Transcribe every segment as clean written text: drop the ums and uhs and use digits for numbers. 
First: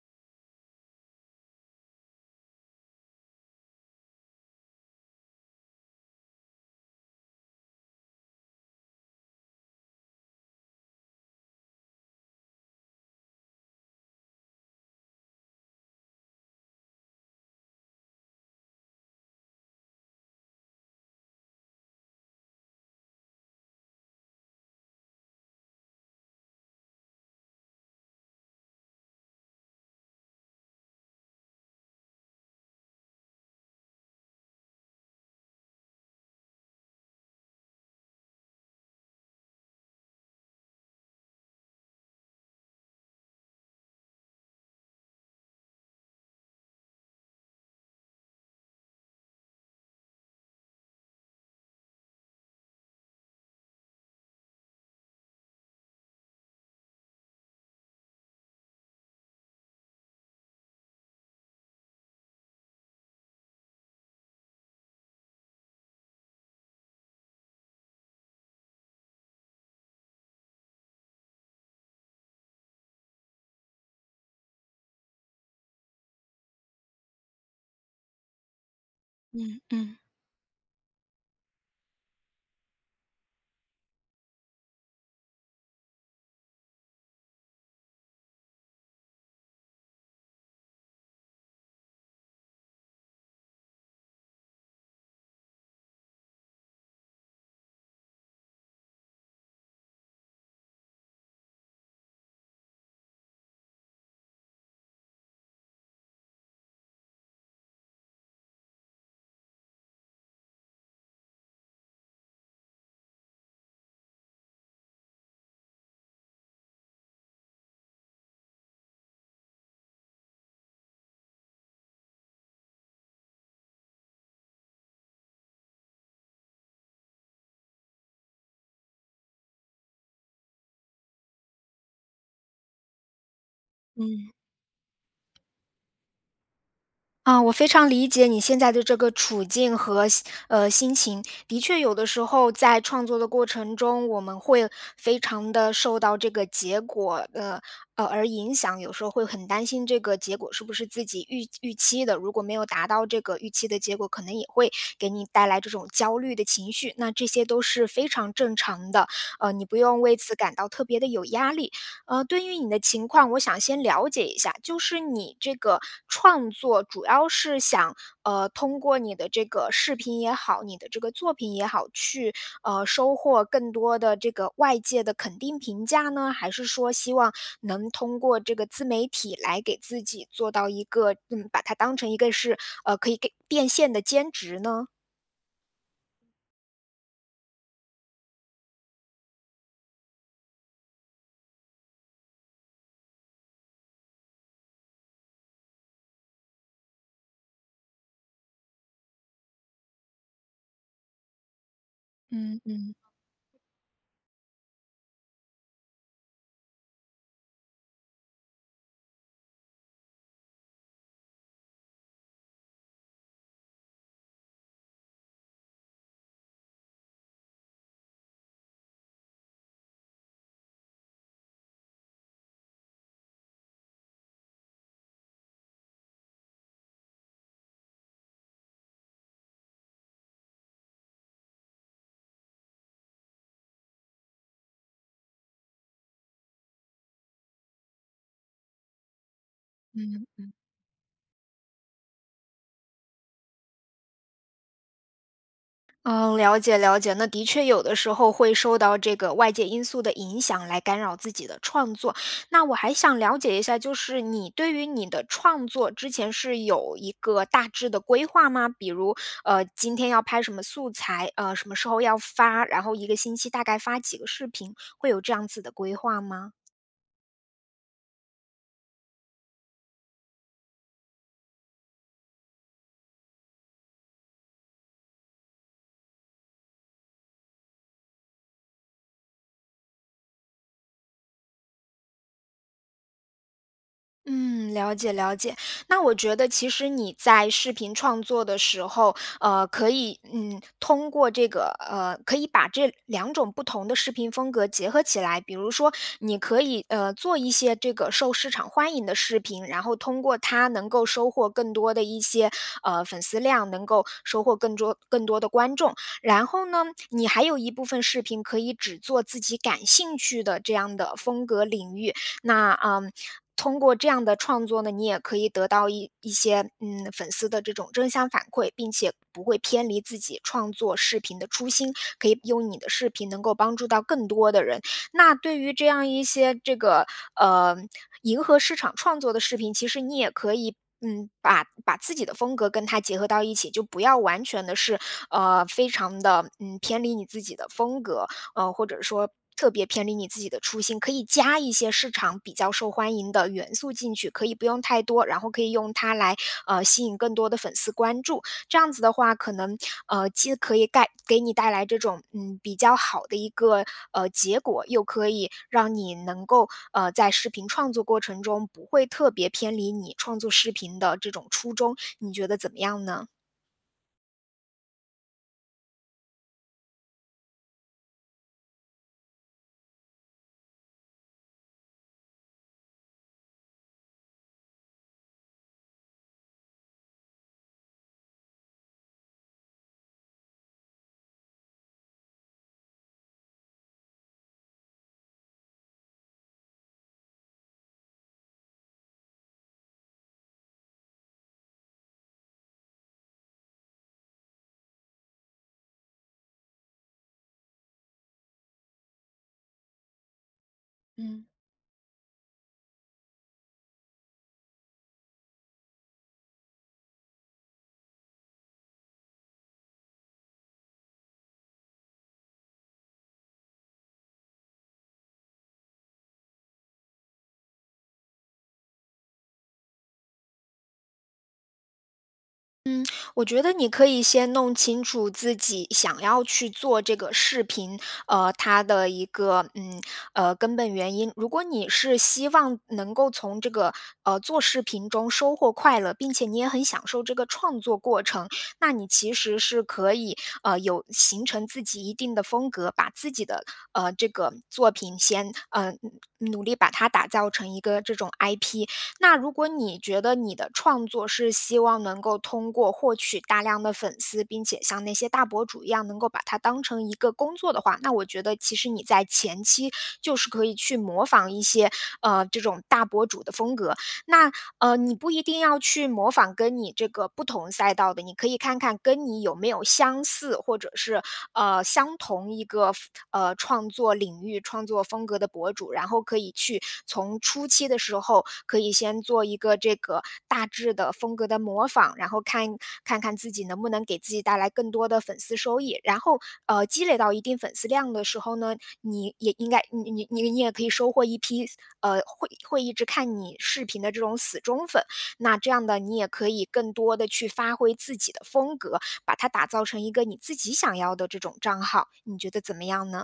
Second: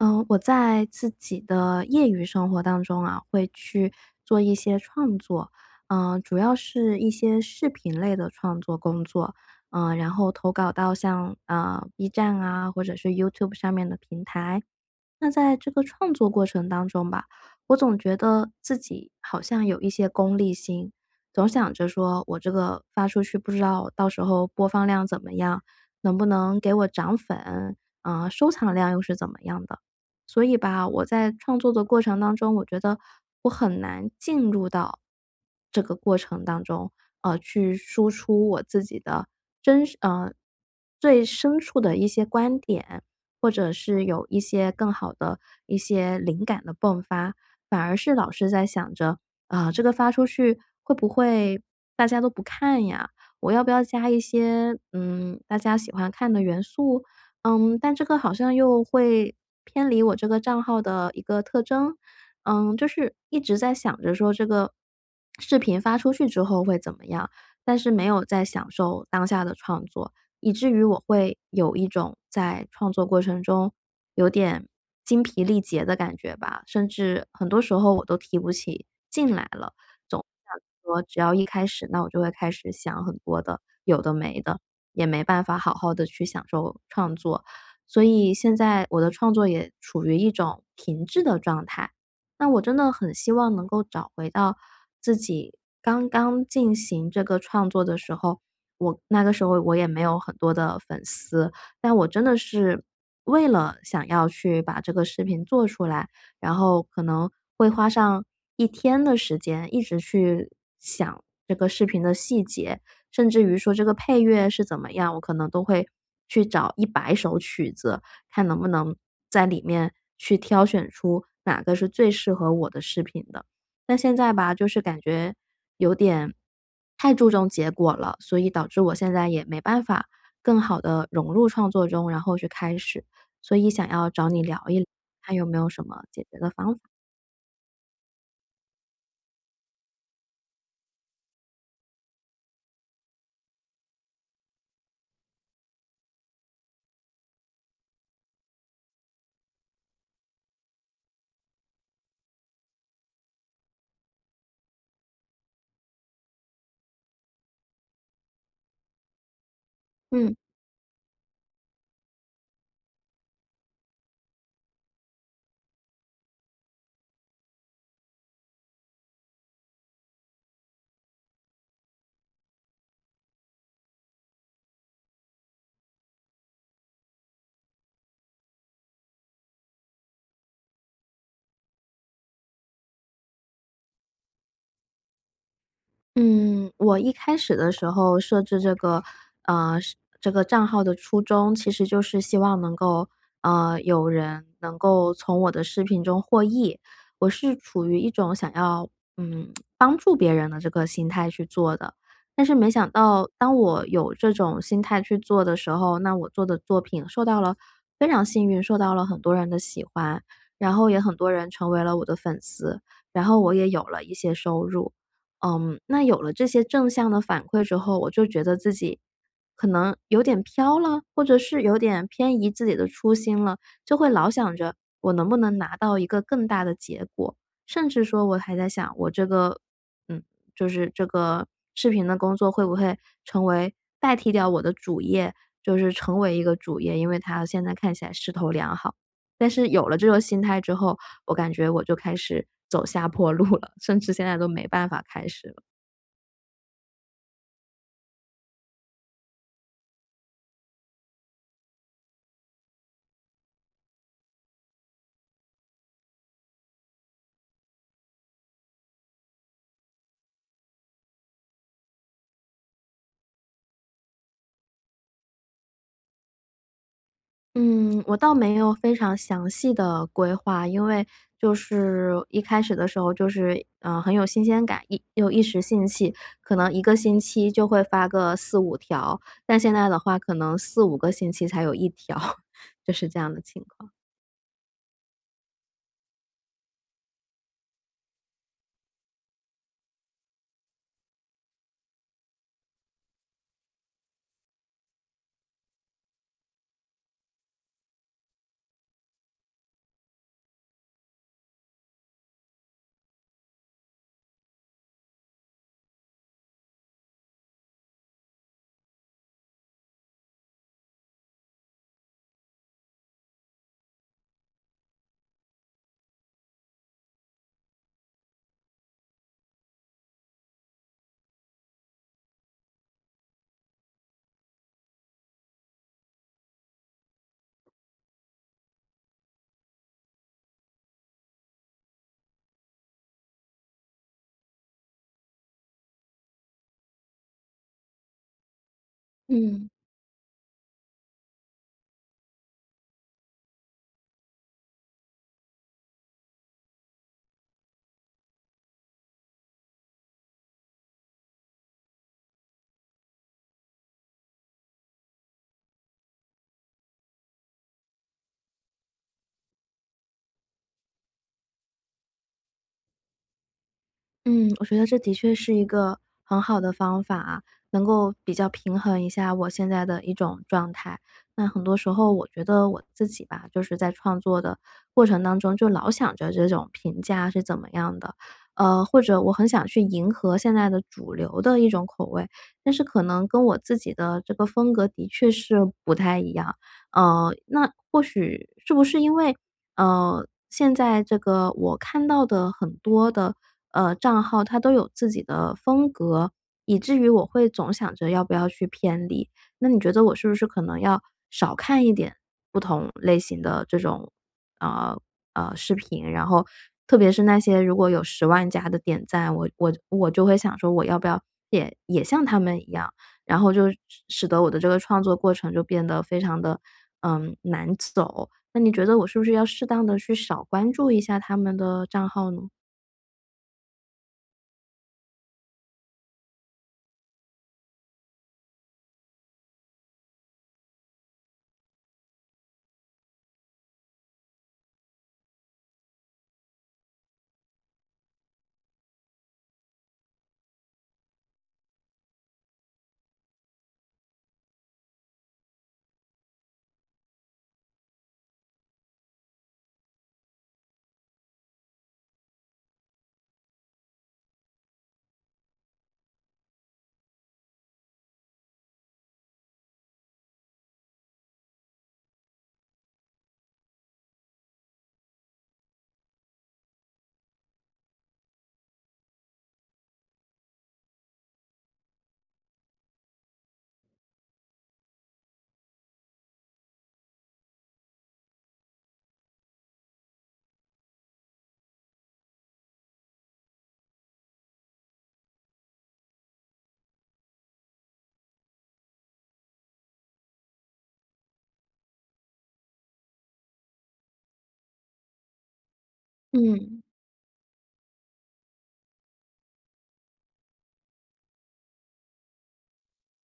嗯，我在自己的业余生活当中啊，会去做一些创作。主要是一些视频类的创作工作。然后投稿到像B 站啊，或者是 YouTube 上面的平台。那在这个创作过程当中吧，我总觉得自己好像有一些功利心，总想着说我这个发出去不知道到时候播放量怎么样，能不能给我涨粉，啊、收藏量又是怎么样的。所以吧，我在创作的过程当中，我觉得我很难进入到这个过程当中，去输出我自己的真实最深处的一些观点，或者是有一些更好的一些灵感的迸发，反而是老是在想着，啊，这个发出去会不会大家都不看呀？我要不要加一些，大家喜欢看的元素？但这个好像又会偏离我这个账号的一个特征。就是一直在想着说这个视频发出去之后会怎么样，但是没有在享受当下的创作，以至于我会有一种在创作过程中有点精疲力竭的感觉吧，甚至很多时候我都提不起劲来嗯了。嗯总想说只要一开始，那我就会开始想很多的有的没的。也没办法好好的去享受创作。所以现在我的创作也处于一种停滞的状态。那我真的很希望能够找回到自己刚刚进行这个创作的时候，我那个时候我也没有很多的粉丝，但我真的是为了想要去把这个视频做出来，然后可能会花上一天的时间，一直去想这个视频的细节，甚至于说这个配乐是怎么样，我可能都会去找100首曲子，看能不能在里面去挑选出哪个是最适合我的视频的。但现在吧，就是感觉有点太注重结果了，所以导致我现在也没办法更好的融入创作中，然后去开始，所以想要找嗯，你聊一聊，看有没有什么解决的方法。我非常理解你现在的这个处境和心情。的确，有的时候在创作的过程中，我们会非常的受到这个结果的影响，有时候会很担心这个结果是不是自己预期的，如果没有达到这个预期的结果，可能也会给你带来这种焦虑的情绪。那这些都是非常正常的，你不用为嗯。此感到特别的有压力。对于你的情况，我想先了解一下，就是你这个创作主要是想，通过你的这个视频也好，你的这个作品也好，去收获更多的这个外界的肯定评价呢，还是说希望能通过这个自媒体来给自己做到一个，把它当成一个是可以给变现的兼职呢？嗯，我一开始的时候设置这个，是这个账号的初衷，其实就是希望能够，有人能够从我的视频中获益。我是处于一种想要，帮助别人的这个心态去做的。但是嗯没想嗯到，当我有这种心态去做的时候，那我做的作品受到了非常幸运，受到了很多人的喜欢，然后也很多人成为了我的粉丝，然后我也有了一些收入。那有了这些正向的反馈之后，我就觉得自己可能有点飘了，或者是有点偏移自己的初心了，就会老想着我能不能拿到一个更大的结果，甚至说我还在想我这个，嗯，就是这个视频的工作会不会成为代替掉我的主业，就是成为一个主业，因为它现在看起来势头良好。但是有了这个嗯。心态之后，我感觉我就开始走下坡路了，甚至现在都没办法开始了。嗯，了解了解。那的确有的时候会受到这个外界因素的影响来干扰自己的创作。那我还想了解一下，就是你对于你的创作之前是有一个大致的规划吗？比如，今天要拍什么素材，什么时候要发，然后一个星期大概发几个视频，会有这样子的规划吗？嗯，我倒没有非常详细的规划，因为就是一开始的时候就是，很有新鲜感，一时兴起，可能一个星期就会发个四五条，但现在的话可能四五个星期才有一条，就是这样的情况。嗯，了解了解。那我觉得其实你在视频创作的时候，可以，通过这个，可以把这两种不同的视频风格结合起来。比如说，你可以，做一些这个受市场欢迎的视频，然后通过它能够收获更多的一些，粉丝量，能够收获更多更多的观众。然后呢，你还有一部分视频可以只做自己感兴趣的这样的风格领域。那通过这样的创作呢，你也可以得到一些粉丝的这种正向反馈，并且不会偏离自己创作视频的初心，可以用你的视频能够帮助到更多的人。那对于这样一些这个呃迎合市场创作的视频，其实你也可以。嗯，把自己的风格跟它结合到一起，就不要完全的是，非常的偏离你自己的风格，或者说嗯。特别偏离你自己的初心，可以加一些市场比较受欢迎的元素进去，可以不用太多，然后可以用它来吸引更多的粉丝关注。这样子的话，可能既可以带给你这种比较好的一个结果，又可以让你能够在视频创作过程中不会特别偏离你创作视频的这种初衷。你觉得怎么样呢？嗯，我觉得这的确是一个很好的方法啊，能够比较平衡一下我现在的一种状态。那很多时候我觉得我自己吧，就是在创作的过程当中，就老想着这种评价是怎么样的，或者我很想去迎合现在的主流的一种口味，但是可能跟我自己的这个风格的确是不太一样。那或许是不是因为现在这个我看到的很多的，账号它都有自己的风格，以至于我会总想着要不要去偏离。那你觉得我是不是可能要嗯，少看一点不同类型的这种，呃，视频，然后特别是那些如果有10万+的点赞，我就会想说我要不要也像他们一样，然后就使得我的这个创作过程就变得非常的难走。那你觉得我是不是要适当的去少关注一下他们的账号呢？嗯，我觉得你可以先弄清楚自己想要去做这个视频，它的一个根本原因。如果你是希望能够从这个做视频中收获快乐，并且你也很享受这个创作过程，那你其实是可以有形成自己一定的风格，把自己的这个作品先努力把它打造成一个这种 IP，那如果你觉得你的创作是希望能够通过获取大量的粉丝，并且像那些大博主一样能够把它当成一个工作的话，那我觉得其实你在前期就是可以去模仿一些这种大博主的风格，那，你不一定要去模仿跟你这个不同赛道的，你可以看看跟你有没有相似或者是，相同一个创作领域、创作风格的博主，然后可以去从初期的时候，可以先做一个这个大致的风格的模仿，然后看看自己能不能给自己带来更多的粉丝收益。然后，积累到一定粉丝量的时候呢，你也应该你你你你也可以收获一批，会一直看你视频的这种死忠粉。那这样的你也可以嗯。更多的去发挥自己的风格，把它打造成一个你自己想要的这种账号，你觉得怎么样呢？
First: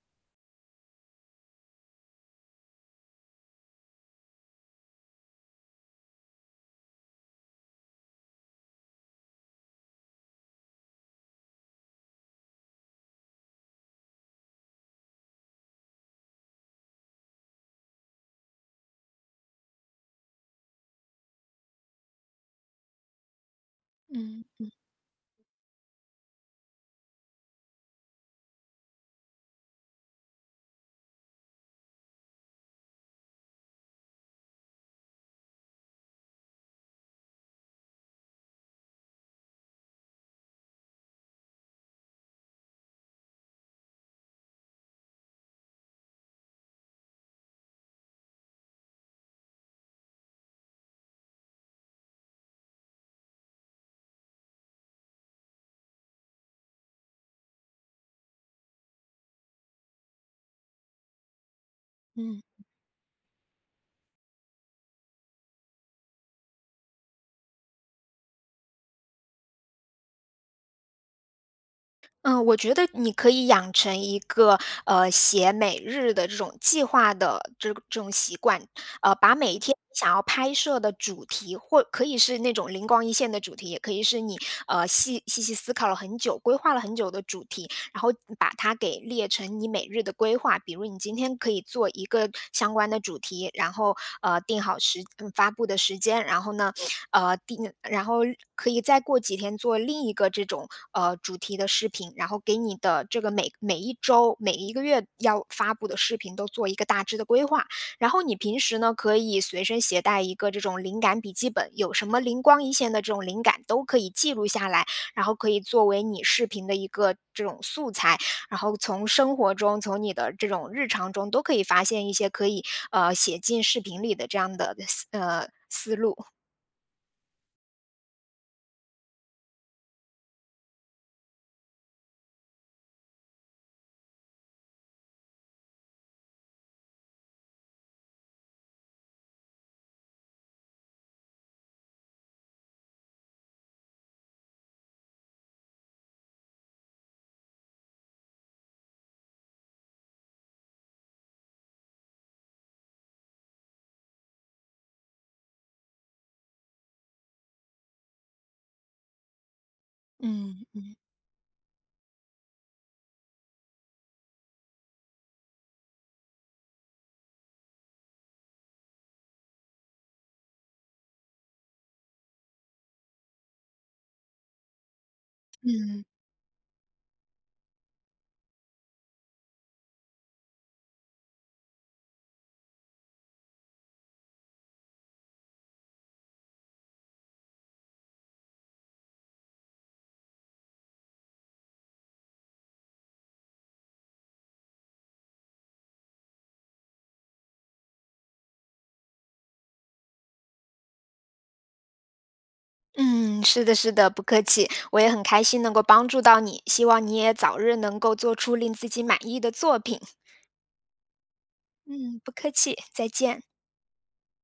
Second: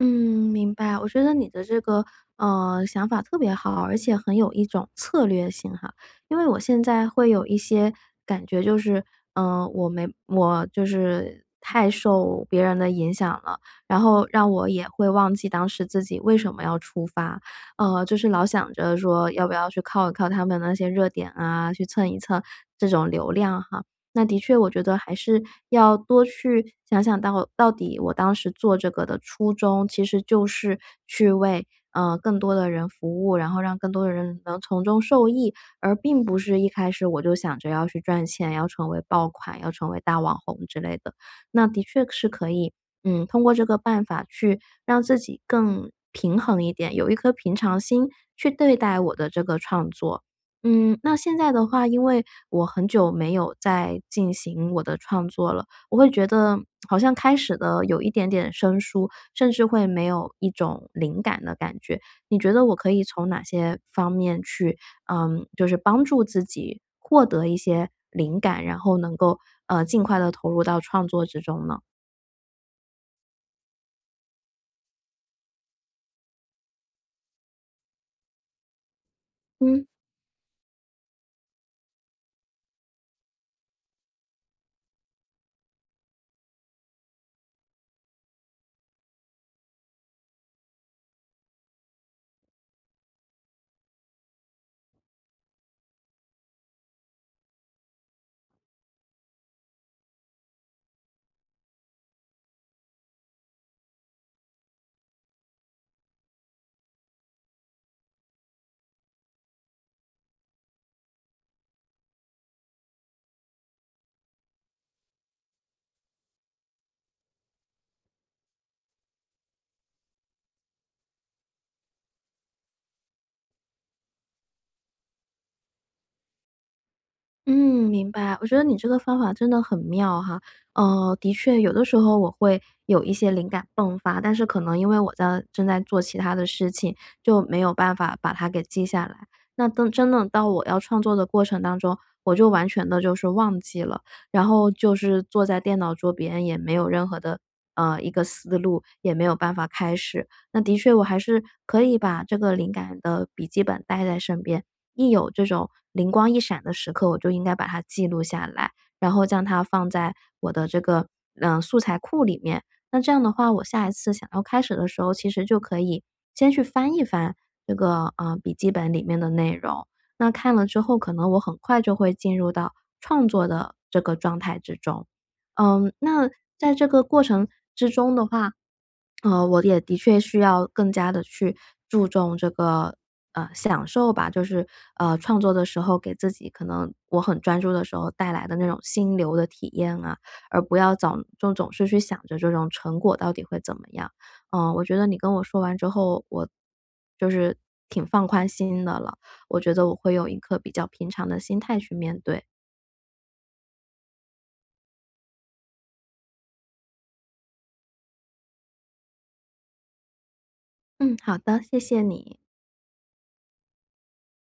嗯，明白。我觉得你的这个，想法特别好，而且很有一种策略性哈。因为我现在会有一些感觉就是，嗯，呃我没我就是太受别人的影响了，然后让我也会忘记当时自己为什么要出发。就是老想着说要不要去靠一靠他们那些热点啊，去蹭一蹭这种流量哈。那的嗯确我觉得还是要多去想想到底我当时做这个的初衷，其实就是去为，更多的人服务，然后让更多的人能从中受益，而并不是一开始我就想着要去赚钱，要成为爆款，要成为大网红之类的。那的确是可以，通过这个办法去让自己更平衡一点，有一颗平常心去对待我的这个创作。那现在的话，因为我很久没有在进行我的创作了，我会觉得好像开始的有一点点生疏，甚至会没有一种灵感的感觉。你嗯。觉得我可以从哪些方面去，就是帮助自己获得一些灵感，然后能够尽快的投入到创作之中呢？嗯，我觉得你可以养成一个写每日的这种计划的这种习惯，把每一天嗯。想要拍摄的主题，或可以是那种灵光一现的主题，也可以是你细细思考了很久、规划了很久的主题，然后把它给列成你每日的规划。比如你今天可以做一个相关的主题，然后定好发布的时间，然后呢呃，第然后可以再过几天做另一个这种主题的视频，然后给你的这个每一周、每一个月要发布的视频都做一个大致的规划。然后你平时呢，可以随身携带一个这种灵感笔记本，有什么灵光一现的这种灵感都可以记录下来，然后可以作为你视频的一个这种素材。然后从生活中，从你的这种日常中，都可以发现一些可以写进视频里的这样的思路。嗯，明白。我觉得你这个方法真的很妙哈。的确，有的时候我会有一些灵感迸发，但是可能因为我在正在做其他的事情，就没有办法把它给记下来。那等真的到我要创作的过程当中，我就完全的就是忘记了，然后就是坐在电脑桌边，也没有任何的一个思路，也没有办法开始。那的确，我还是可以把这个灵感的笔记本带在身边。一有这种灵光一闪的时刻，我就应该把它记录下来，然后将它放在我嗯的这嗯个素材库里面。那这样的话，我下一次想要开始的时候，其实就可以先去翻一翻这个笔记本里面的内容。那看了之后，可能我很快就会进入到创作的这个状态之中。嗯那在这个过程之中的话，我也的确需要更加的去注重这个，享受吧，就是，创作的时候给自己可能我很专注的时候带来的那种心流的体验啊，而不要总是去想着这种成果到底会怎么样。我觉得你跟我说完之后，我就是挺放宽心的了，我觉得我会有一颗比较平常的心态去面对。嗯，是的，是的，不客气，我也很开心能够帮助到你，希望你也早日能够做出令自己满意的作品。嗯，好的，谢谢嗯，不你。客气，再见。